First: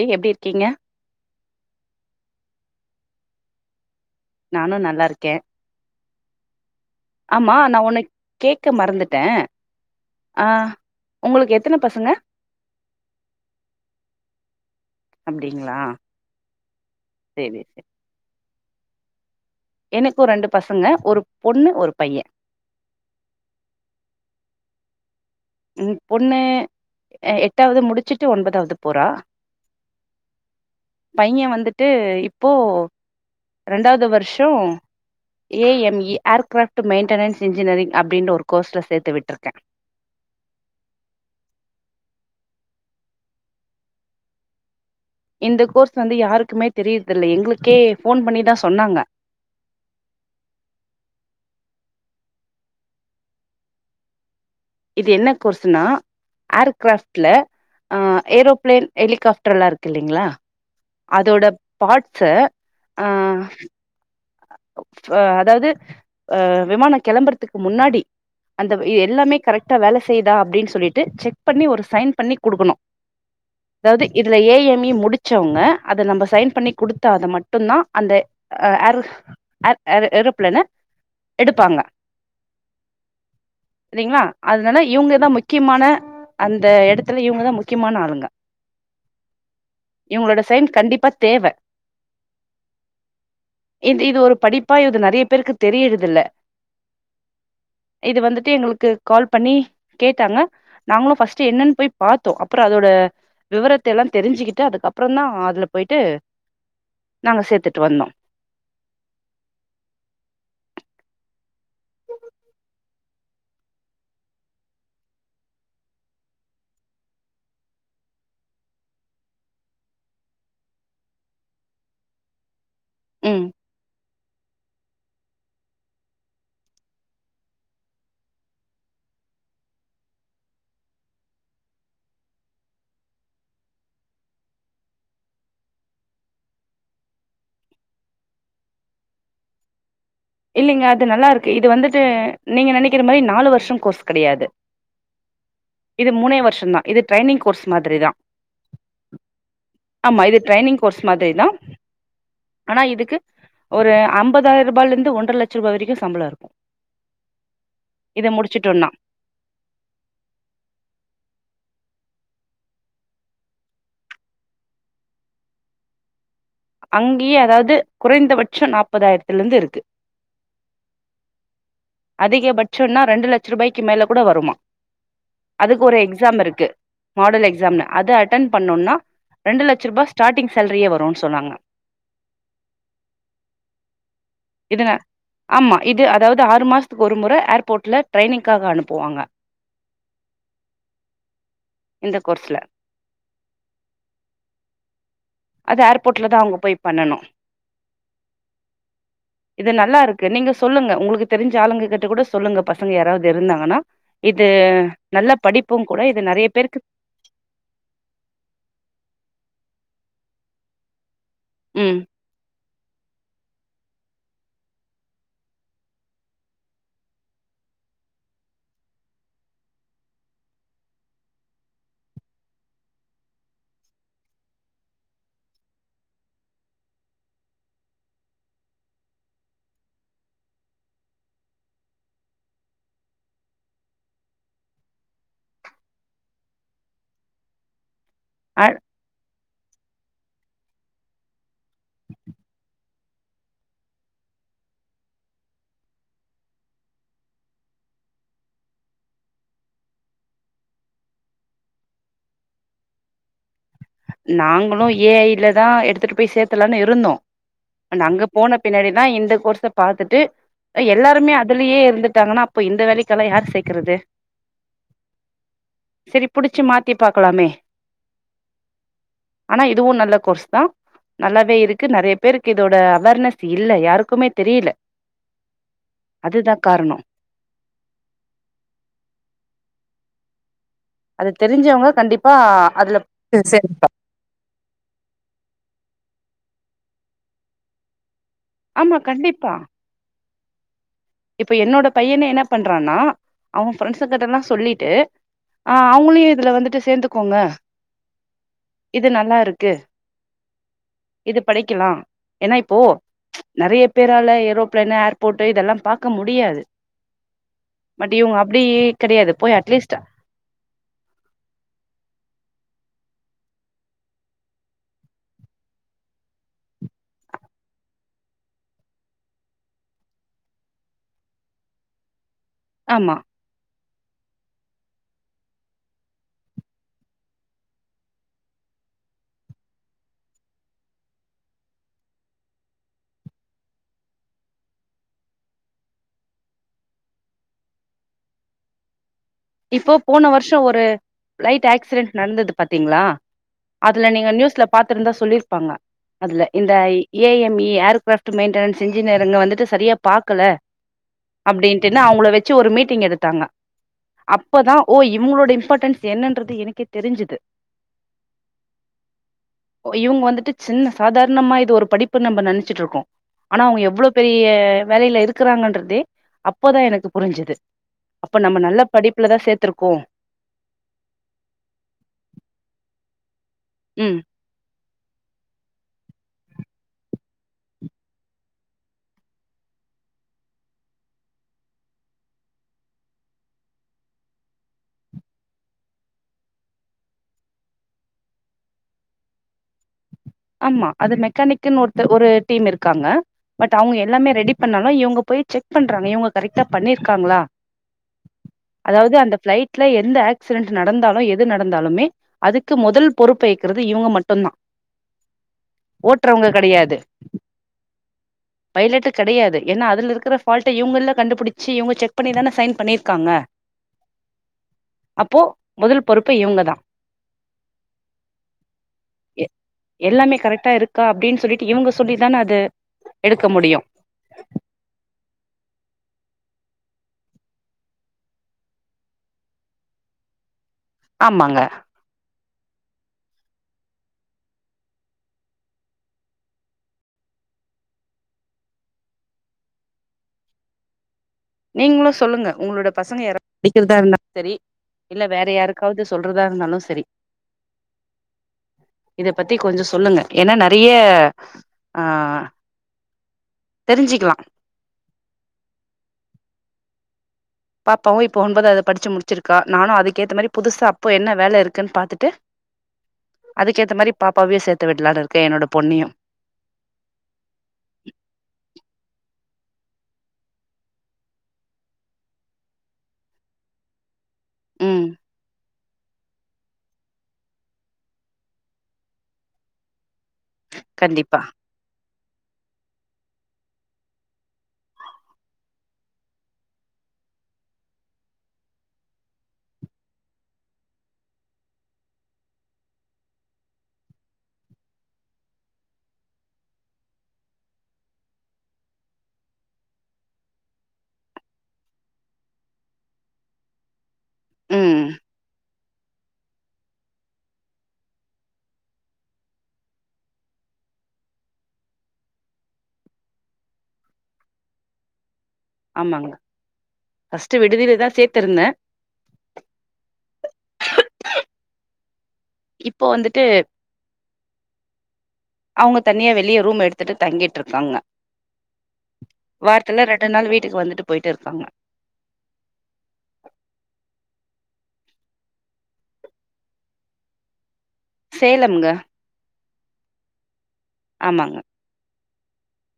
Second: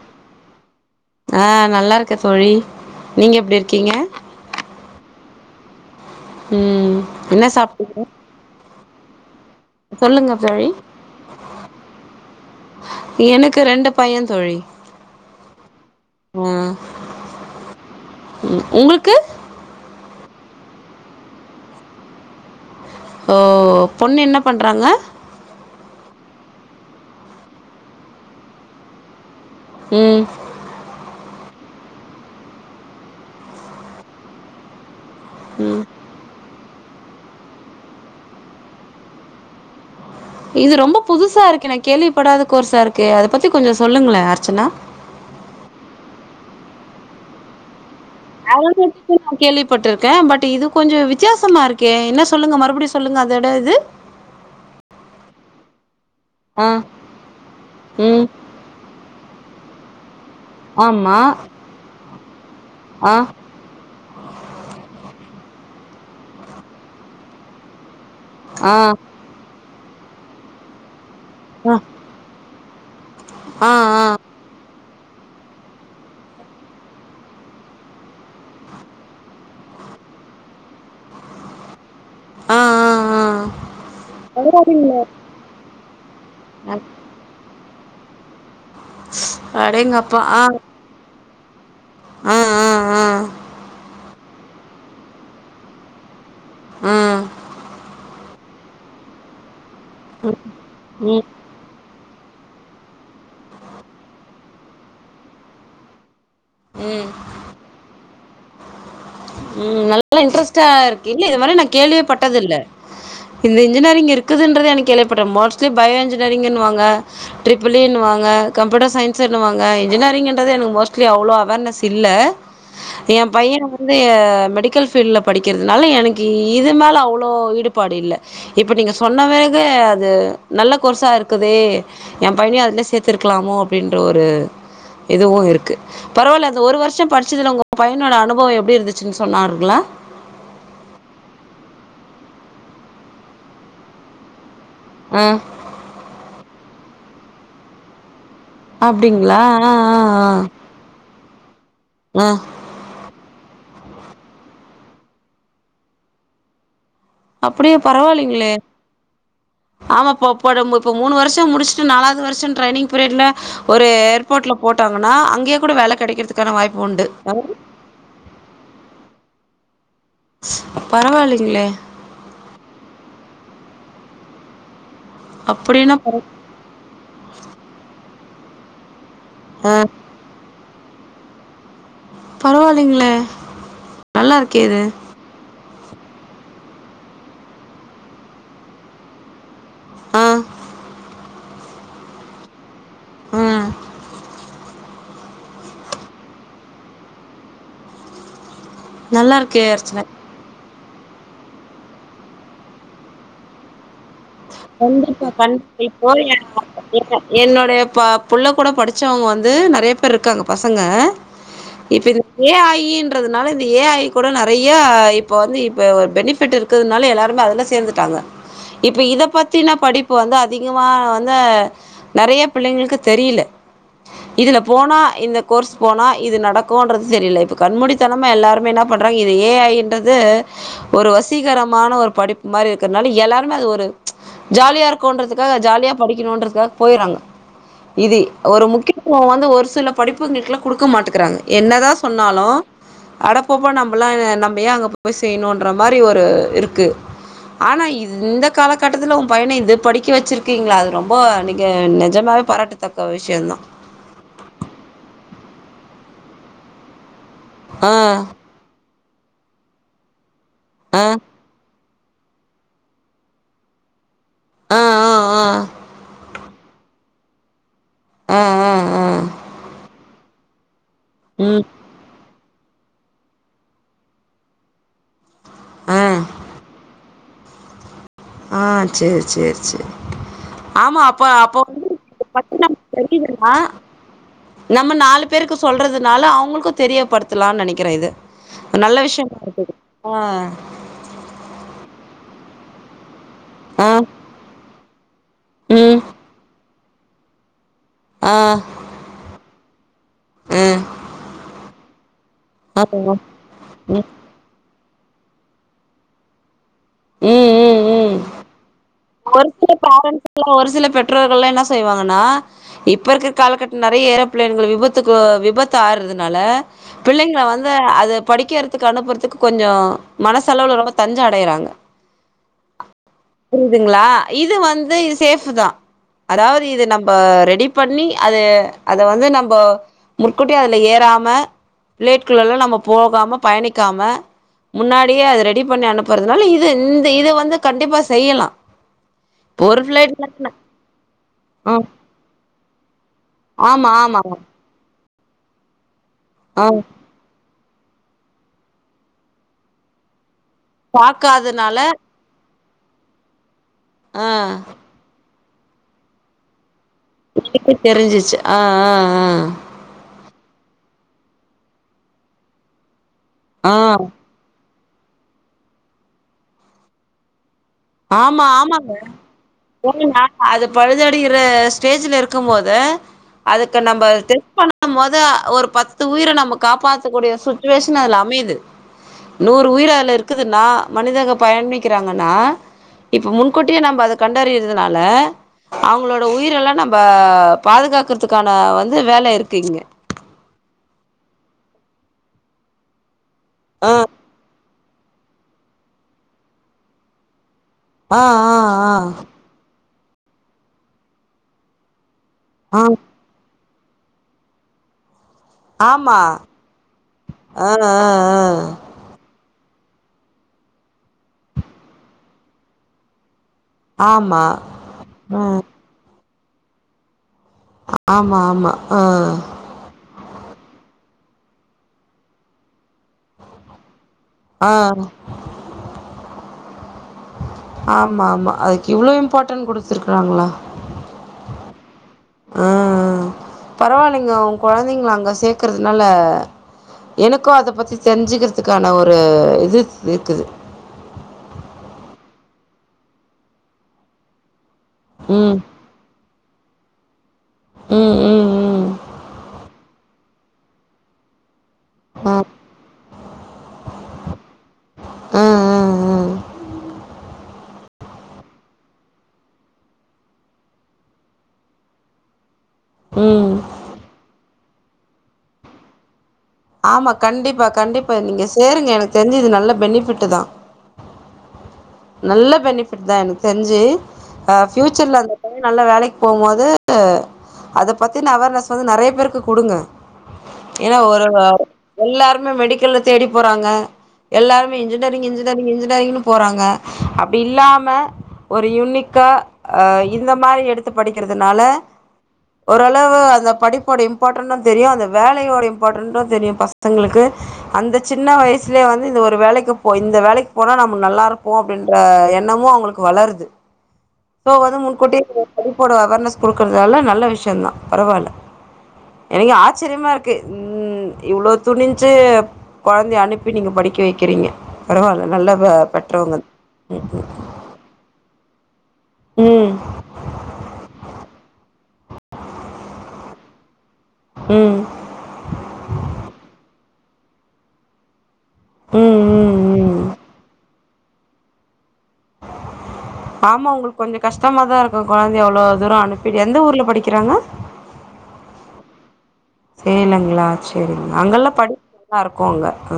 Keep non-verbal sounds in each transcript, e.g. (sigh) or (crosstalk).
ஏ எப்டி இருக்கீங்க ஆஹ் நல்லா இருக்கேன் தோழி நீங்க எப்டி இருக்கீங்க நானும் நல்லா இருக்கேன் உம் ஆமா நான் உன்னை கேக்க மறந்துட் டே சொல்லுங்க தோழி எத்தன பசங்க எனக்கு ரெண்டு பையன் தோழி அப்டிங்களா உஹ் சேரி சேரி உம் உங்களுக்கு எனக்கு ரெண்டு பசங்க ஒரு பொண்ணு ஒரு பையன் ஓ பொண்ணு என்ன பண்றாங்க உம் பொண்ணு எட்டாவது முடிச்சுட்டு ஒன்பதாவது போறா உம் பையன் வந்துட்டு இப்போ இரண்டாவது வருஷம் ம் ஏஎம்இ ஏர்கிராப்ட் மெயின்டெனன்ஸ் இன்ஜினியரிங் அப்படின்ற ஒரு கோர்ஸ்ல சேர்த்து விட்டுருக்கே இது ரொம்ப புதுசா இருக்கு நான் கேள்விப்படாத கோர்ஸ்சா இருக்கு அதை பத்தி கொஞ்சம் சொல்லுங்களே அர்ச்சனா இந்த கோர்ஸ் வந்து யாருக்குமே தெரியதில்லை எங்களுக்கே ஃபோன் பண்ணிதா சொன்னாங்க அல்பட்னு நான் கேள்விப்பட்டிருக்கேன் பட் இது கொஞ்சம் வித்தியாசமா இருக்கு ஓகே என்ன சொல்லுங்க மறுபடியும் சொல்லுங்க அந்த இடம் எது இது என்ன கோர்ஸ்னா ஆ ஏர்கிராப்ட்ல ம் ஏரோபிளேன் ஹெலிகாப் சுற்றலா இருக்கு இல்லங்களா ஆமா அதோட பா்ட்ஸ் ஆ அ அதாவது அஹ் விமானம் கிளம்புறதுக்கு முன்னாடி அந்த ஆ இது எல்லமே கரெக்டா வேலை செய்த அப்பின்னு சொல்லிட்டு செக் பண்ணி ஒரு சைன் பண்ணி கொடுக்கணும் ஆ ஆ அதாவது ஆ இதுல ஏ எம்இ மூ புடிச்சவங்க அதை நம்ம சைன் பண்ணி கொடுத்தா அத மட்டும் தான் அந்த அர் அ அ எறோப்லேன்ன எடுப்பாங்க ஆ ஆ ஆ சரிங்களா அதனால பரவாயில்ல. இவங்கதான் முக்கியமான அந்த எடத்துல இவுங்கதான் முக்கிய முக்கியமான ஆளுங்க அடேங்கப்பா இவங்களோட ஆஹ் சைன் கண்டிப்பா தேவ ஆஹ் ஆஹ் ஆஹ் இது இது ஒரு படிப்பா இது நெறைய பேருக்கு தெரியிறது இல்ல ஆஹ் இது வந்துட்டு எங்களுக்கு கால் பண்ணி கேட்டாங்க நாங்களும் ம் ஃப்ர்ஸ்ட் என்னன்னு போய் பாத்தோம் அப்புறம் அதோட விவரத்த எல்லாம் தெரிஞ்சுக்கிட்டு அதுக்கப்புறம் தான் அதுல போயிட்டு ம் நாங்க சேத்துட்டு வந்தோம் உம் நல்லா இன்டரஸ்டா இருக்கு இல்ல இது மாரி நான் கேள்விப்பட்டது இல்ல இந்த இன்ஜினியரிங் இருக்குதுன்றதே எனக்கு கேள்விப்பட்டேன் மோஸ்ட்லி பயோ இன்ஜினியரிங்வாங்க ட்ரிபிள்னுவாங்க கம்ப்யூட்டர் சயின்ஸ்ன்னுவாங்க இன்ஜினியரிங்ன்றது எனக்கு மோஸ்ட்லி அவ்ளோ அவர்னஸ் இல்ல ஏன் ம் பையன் ஆஹ் மெடிக்கல் ஃப்ல்டுல படிக்கிறதுனால எனக்கு இது மேல அவ்ளோ ஈடுபாடு இல்ல இப்ப நீங்க சொன்ன வேகு அது நல்ல கோர்ஸா இருக்குதே என் பையனயும் அதுலயே சேர்த்திருக்கலாமோ அப்டின்ற ஒரு இதுவும் இருக்கு பரவாயில்ல ஒரு வருஷம் படிச்சதுல உங்க பையனோட அனுபவம் எப்டி இருந்துச்சுன்னு சொன்னாருங்களா இல்லங்க அது நல்லா இருக்கு இது வந்துட்டு நீங்க நெனைக்கிற மாரி நாலு வருஷம் கோர்ஸ் கிடையாது ஆ இது மூணே வருஷம் தான் இது ட்ரைனிங் கோர்ஸ் மாதிரி தான் அப்டிங்களா ஆஹ் ஆஹ் ஆஹ் ட்ரைனிங் (unintelligible) ஆனா இதுக்கு ஒரு ஐம்பதாயிர ரூபாலருந்து ஒன்ற லட்சம் ரூவா வரைக்கும் சம்பளம் இருக்கும் அப்படியா பரவாயில்லைகளே ஆமாப்பா இப்ப நம்ப மூணு வருஷம் முடிச்சு ட்டு நாலாவது வருஷம் டிரெய்னிங் பீரியடுல ஒரு ஏர்போர்ட்ல போட்டாங்கன்னா அங்கேயே கூட வேல கெடைக்கிறதுக் அங்கயே அதாவுது குறைந்தபட்சம் நாப்பதாயிரத்துல இருந்து இருக்கு பரவாயில்லைங்களே அதிகபட்சோனா ரெண்டு லட்சம் ரூபாய் க்கு மேல கூட வருமா அதுக்கு அப்டின்னா ஒரு பர எக்ஸாம் இருக்கு மாடல் எக்ஸாம்னு அது அடி அட்டன் பண்ணோனா ரெண்டு ஆ லட்ச ரூபா ஸ்டார்ட்டிங் சேலரியே வரும் சொன்னாங்க பரவாயில்லைங்களே நல்லா இருக்கே இது துக்கு ஒரு முறை ஏர்போர்ட்ல ட்ரெய்னிங்காக அனுப்புவாங்க ஆஹ் இந்த கோர்ஸ்ல உம் அது ஏர்போர்ட்ல தான் அவுங்க போய் பண்ணனும் நல்லா இருக்கே இது அர்ச்சனா நல்லா இருக்கு நீங்க சொல்லுங்க உங்களுக்கு தெரிஞ்ச ஆளுங்க கிட்ட கூட சொல்லுங்க பசங்க யாராவது இருந்தாங்கன்னா இது கண்டிப்பா நல்ல கண்டி படிப்பும் கூட இப்போ இது நெறைய பேருக்கு என்னுடைய புள்ள கூட படிச்சவங்க வந்து நெறைய பேர் இருக்காங்க பசங்க ம் இப்ப இது ஏ ஐ ன்றது னால இந்த ஏ ஐ கூட நெறைய இப்ப வந்து இப்ப ஒரு பெனிஃபிட் இருக்குதுனால எல்லாருமே அதுல சேர்ந்துட்டாங்க இப்ப இத பத்தின படிப்பு வந்து அதிகமா வந்து நெறைய பிள்ளைங்களுக்கு தெரியல இதுல போனா இந்த கோர்ஸ் போனா இது நடக்கும்ன்றது தெரியல இப்ப கண்மூடித்தனமா எல்லாருமே என்ன பண்றாங்க இது ஏ ஐ ன்றது ஒரு வசீகரமான ஒரு படிப்பு மாதிரி இருக்கனால எல்லாருமே அது ஒரு ஜாலியா இருக்கோன்றதுக்காக ஜாலியா படிக்கணுன்றதுக்காக போய்றாங்க இது அ ஒரு முக்கியத்துவம வந்து ஒரு ல்ல படிப்புங்களுக்குல்லாம் கொடுக்க மாட்டுக்குறாங்க என்னதான் சொன்னாலும் அடப்போப்ப நம்மல்லாம் நம்ம ஏ அங்க போய் செய்யணும்ன்ற மாதிரி ஒரு இருக்கு ஆனா இந்த காலகட்டத்துல உன் பைய்ன இந்து படிக்க வச்சிருக்கீங்களா அது ரொம்ப நீங்க நிஜமாவே பாராட்டுத்தக்க விஷயோ தான் நாங்களும் ஏ ஐ ல தான் எடுத்துட்டு போய் சேர்த்தலானு இருந்தோம் ஆ இப்ப நா அங்க போன பின்னாடி ன்னா இந்த கோர்ஸ பாத்துட்டு எல்லாருமே அதுலேயே இருந்து டாங்கன்னா அப்ப இந்த வேலைக்கெல்லா யார் சேக்குறது ஆஹ் ஆஹ் ஆஹ் புடிச்சி மாத்தி பாக்லாமே உம் உம் ஆனா இதுவும் நல்ல கோஸ் தான் நல்லாவே ம் இருக்கு நெறைய பேருக் இதோட அவர்னஸ் இல்ல யாருக்குமே தெரியில ஆ அதுதா காரணோ ஆஹ் செரி செரி செரி ஆமா அப்ப அது அப்பபோ தெரிஞ்சவங்க கண்டிப்பா வந்து அதுல தெரியதுன்னா சரிப்பா நம்ம நாலு பேருக்கு சொல்றது அதனால அவங்களுக்கும் தெரியப்படுத்தலான்னு நினைக்கிறேன் இது ஒரு ஆமா நல்ல விஷயம் கண்டிப்பா இருக்கு ஆஹ் இப்ப என்னோட பையனே என்ன பண்றானா அவங்க ஆ ஃப்ரெண்ட்ஸ கிட்டல்லாம் சொல்லிட்டு ஆஹ் ம் அவங்களையும் இதுல வந்துட்டு சோந்துக்கோங்க ஆ இது நல்லா இருக்கு ஆ இது படிக்கலாம் ஏன்னா இப்போ ஆமாங்க நெறைய பேரால ஏரோ பர்ன என்ன ஏர்பேட்டு இதெல்லாம் பா இருக்க முடியாது உம் உம் உம் பட் இவங்க அப்புடி ஒரு சில பேரண்ஸ்ல்லாம் ஒரு சில பெற்றோர்கல்லாம் என்ன செய்வாங்கன்னா இப்ப இருக்கிற காலகட்ட நிறைய ஏரோப்பிளோன்கள் விபத்துக்கு விபத்து ஆறுறதுனால பிள்ளைங்க வந்து அதான் படிக்கிறதுக்கு அனுப்புறதுக்கு கொஞ்சம் மனசளவு ரொம்ப தஞ்சா அடையறாங்க ஆமா இதுங்களா இது வந்து இது சேஃப் தான் அதாவது இது நம்ம ரெடி பண்ணி அது அதை வந்து நம்ம முற்கூட்டி அதுல ஏறாம பிளேட்டுக்குள்ளல்லாம் நம்ம போகாம பயணிக்காம முன்னாடியே அது ரெடி பண்ணி அனுப்புறதுனால இது இந்த இது வந்து கண்டிப்பா செய்யலாம் இப்போ போன வருஷம் ஒரு ஃபிலைட் ஆ ஆக்சிடென்ட் நடந்தது பாத்தீங்களா ஆமா அதுல ஆமா நீங்க நியூஸ்ல பாத் இருந்தா சொல்லியிருப்பாங்க அதுல ஆ இந்த ஏ எஃப் மி ஏர் கிராஃப்ட் மெயின்டன்ஸ்ன்ஜினியர்ங்க வந்துட்டு சரியா பாக்கல பாக்காதனால அப்டின்ட்டுன்னு அவங்கள வச்சு ஒரு மீட்டிங் எடுத்தாங்க ஆ அப்பதான் ஓ இப் உங்களோட இம்பார்ட்டன்ஸ் என்னன்றது எனக்கே தெ எனக்கு தெரிஞ்சிச்சு ஆஹ் ஆஹ் ஆஹ் ஓ, இவங்க வந்துட்டு சின்ன சாதாரணமா இது ஒரு படிப்பு நம்ம நினைச்சிட்டு இருக்கோம் ஆனா ஆ ஆ அவுங்க எவ்வளவு பெரிய வேலையில இருக்கிறாங்கன்றதே அப்போதான் எனக்கு புரிஞ்சது ஆமா ஆமாங்க பூர்ணிமா அது பழுதுஅடைகிற ஸ்டேஜ்ல இருக்கும் போது அதுக்கு நம்ம ம் டெஸ் பண்ண மோது ஒரு பத்து உயிரு நம்ம காப்பாத்தக்கூடிய சுச்சுவேஷன் அதுல அமையுது நூறு உயிரு அதுல இருக்குதுன்னா மனிதங்க பயனிக்கிறாங்கன்னா இப்ப முன்கூட்டியே நம்ம அதை கண்டறியறதுனால அவுங்களோட உயிர எல்லாம் நம்ம பாதுகாக்கறதுக்கான வந்து வேலை இருக்கு இங்க ஆமா அது மெக்கானிக்ன்னு ஒரு ஒரு டீம் இருக்காங்க பட் அவுங்க எல்லாமே ரெடி பண்ணாலும் இவுங்க போய் செக் பண்றாங்க இவுங்க கரெக்டா பண்ணியிருக்காங்களா ஆஹ் ஆஹ் ஆஹ் ல எந்த ஆக்சிடென்ட் நடந்தாலும் எது நடந்தாலுமே அதுக்கு ஆ ஆ முதல் பொறுப்பை இருக்கறது இவுங்க மட்டும்தான் ஆமா ஆஹ் ஆஹ்ஹ் பைலட்டு கெடையாது ஏன்னா அதுல இருக்கிற ஃபால்ட்டை இவங்கல்ல கண்டுபிடிச்சி இவங்க செக் பண்ணிதானே சைன் பண்ணியிருக்காங்க ஆமா ஆஹ் ப்பவுங்க தான் ஆமா ஆமா ஆஹ் எல்லாமே கரெக்டா இருக்கா அப்படின்னு சொல்லிட்டு இவங்க சொல்லிதானே அது எடுக்க முடியும் ஆஹ் ஆமா ஆமா அதுக்கு இவ்ளவு இம்பார்ட்டன் குடுத்து இருக்காங்களா ஆமாங்க ஆஹ் பரவாயில்லைங்க உங்க கொழந்தைங்கள அங்க சேக்கறதுனால எனக்கும் அத பத்தி தெரிஞ்சுக்கிறதுக்கான ஒரு இது இருக்குது நீங்களும் சொல்லுங்க உங்களோட பசங்க யாராவது படிக்கிறதா இருந்தாலும் சரி இல்ல வேற ம் யாருக்காவது சொல்றதா இருந்தாலும் சரி ம் ம் ம் இத பத்தி கொஞ்சம் சொல்லுங்க ஏன்னா நிறைய ஆ ஆஹ் தெரிஞ்சிக்கலாம் ஆ ஆ ஆ பாப்பாவும் இப்ப ஒன்பதாவது படிச்சு முடிச்சிருக்கா நானும் அதுக்கேத்த மாரி புதுசா அப்போ என்ன வேல இருக்குன்னு பாத்துட்டு ம் அதுக்கேத்த மாரிப் பாப்பாவேயே சேத்து வீடலான் இருக்கேன் என்னோட பொண்ணேயும் ஆமா கண்டிப்பா கண்டிப்பா நீங்க சேருங்க எனக்கு தெரிஞ்சி இது நல்ல பெனிஃபிட்டு் தான் நல்ல பெனிபிட் தான் எனக்கு தெரிஞ்சு அஹ் ம் ஃபியூச்சர்ல அந்த பையன் நல்ல வேலைக்கு போகும்போது அத பத்தி அவர்னஸ் வந்து நெறைய பேருக்கு குடுங்க ஏன்னா ஒரு கண்டிப்பா எல்லாருமே மெடிக்கல்ல தேடி போறங்க எல்லாருமே இன்ஜினியரிங் இன்ஜினியரிங் இன்ஜினியரிங்ன்னு போறாங்க அப்படி இல்லாம ஒரு யுனிக்கா அஹ் இந்த மாதிரி எடுத்து படிக்கிறதுனால ஓரளவு அந்த படிப்போட இம்பார்ட்டனம் தெரியும் அந்த வேலயோட இம்பார்ட்டன்டும் தெரியும் பசங்களுக்கு அந்த சின்ன வயசுலயே வந்து இந்த ஒரு வேலக்கு போ இந்த வேலக்கு போனா நம்ம நல்லா இரு ப்போம் அப்படின்ற எண்ணமும் அவங்களுக்கு வளரது சோ வந்து முன் ம் கூட்டியே படிப்போட அவர்னஸ் கொடுக்கறதால நல்ல விஷயம் தான் பரவாயில்ல எனக்கு ஆச்சரியமா இருக்கு ம் இவ்ளோ துணிஞ்சு கொழந்தைய அனுப்பி நீங்க படிக்க வக்கிறீங்க பரவாயில்ல நல்ல ஆமாங்க பெற்றவங்க ஃப்ஸ்ட்டு விடுதிலதான் சேத் திருடன உம் இப்போ வந்துட்டு ம் ம் அவங்க தனியா வெளிய ரூம் எடுத் பத்துட்டு தங்கிட்டு இருக்காங்க ம் ம் வாரத்தில ரெண்டு நாள் வீட்டுக்கு வந்துட்டு போயிட்டு இருக்காங்க ஆமா உங்களுக்கு கொஞ்சம் கஷ்டமாதான் இருக் உன் கொழந்தை எவ்வளவு தூரம் அனுப்பி எந்த ஊர்ல படிக்கிறாங்க சேலம் ங்க சேலங்களா சரிங்க அங்கெல்லாம் படி (inaudible) நல்லா இருக்கும் அங்க உஹ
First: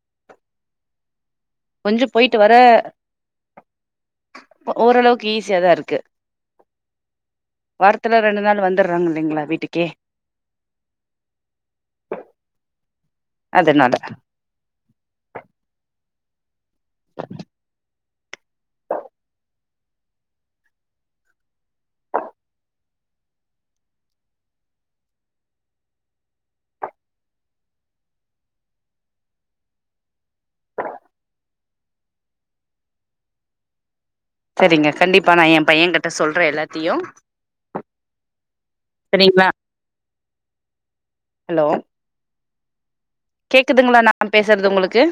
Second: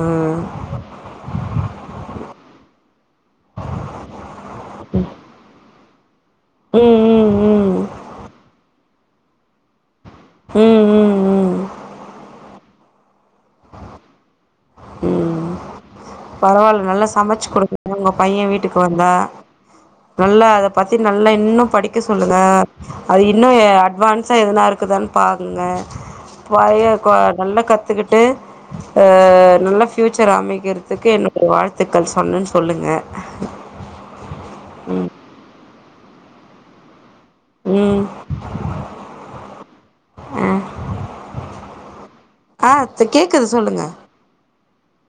கொஞ்சம் போயிட்டு வர ஓரளவுக்கு ஈஸியாதான் இரு க்கு ம் ம் ம் வாரத்துல ரெண்டு நாள் வந்து டுறாங்க இல்லைங்களா வீட்டுக்கே உம் உம் உம் அதுனால உம் பரவால்ல நல்லா சமைச்சு கொடுக்குங்க உங்க பையன் வீட்டுக்கு வந்தா நல்லா அத பத்தி நல்லா இன்னும் படிக்க சொல்லுங்க அது இன்னும் அட்வான்ஸா எதனா இருக்குதான பாருங்க பைய நல்லா கத்துக்கிட்டு அஹ் நல்ல ஃபியூச்சர் அமைக்கிறதுக்கு என்னுடைய வாழ்த்துக்கள் சொன்னன்னு சொல்லுங்க சேரிங்க கண்டிப்பா நான் எம் பையன் கிட்ட சொல்றேன் எல்லாத்தையும் ம் சரிங்ளா ஆஹ் ஹலோ ஆஹ் கேக்குதுங்களா நான் பேசுறது உங்களுக்கு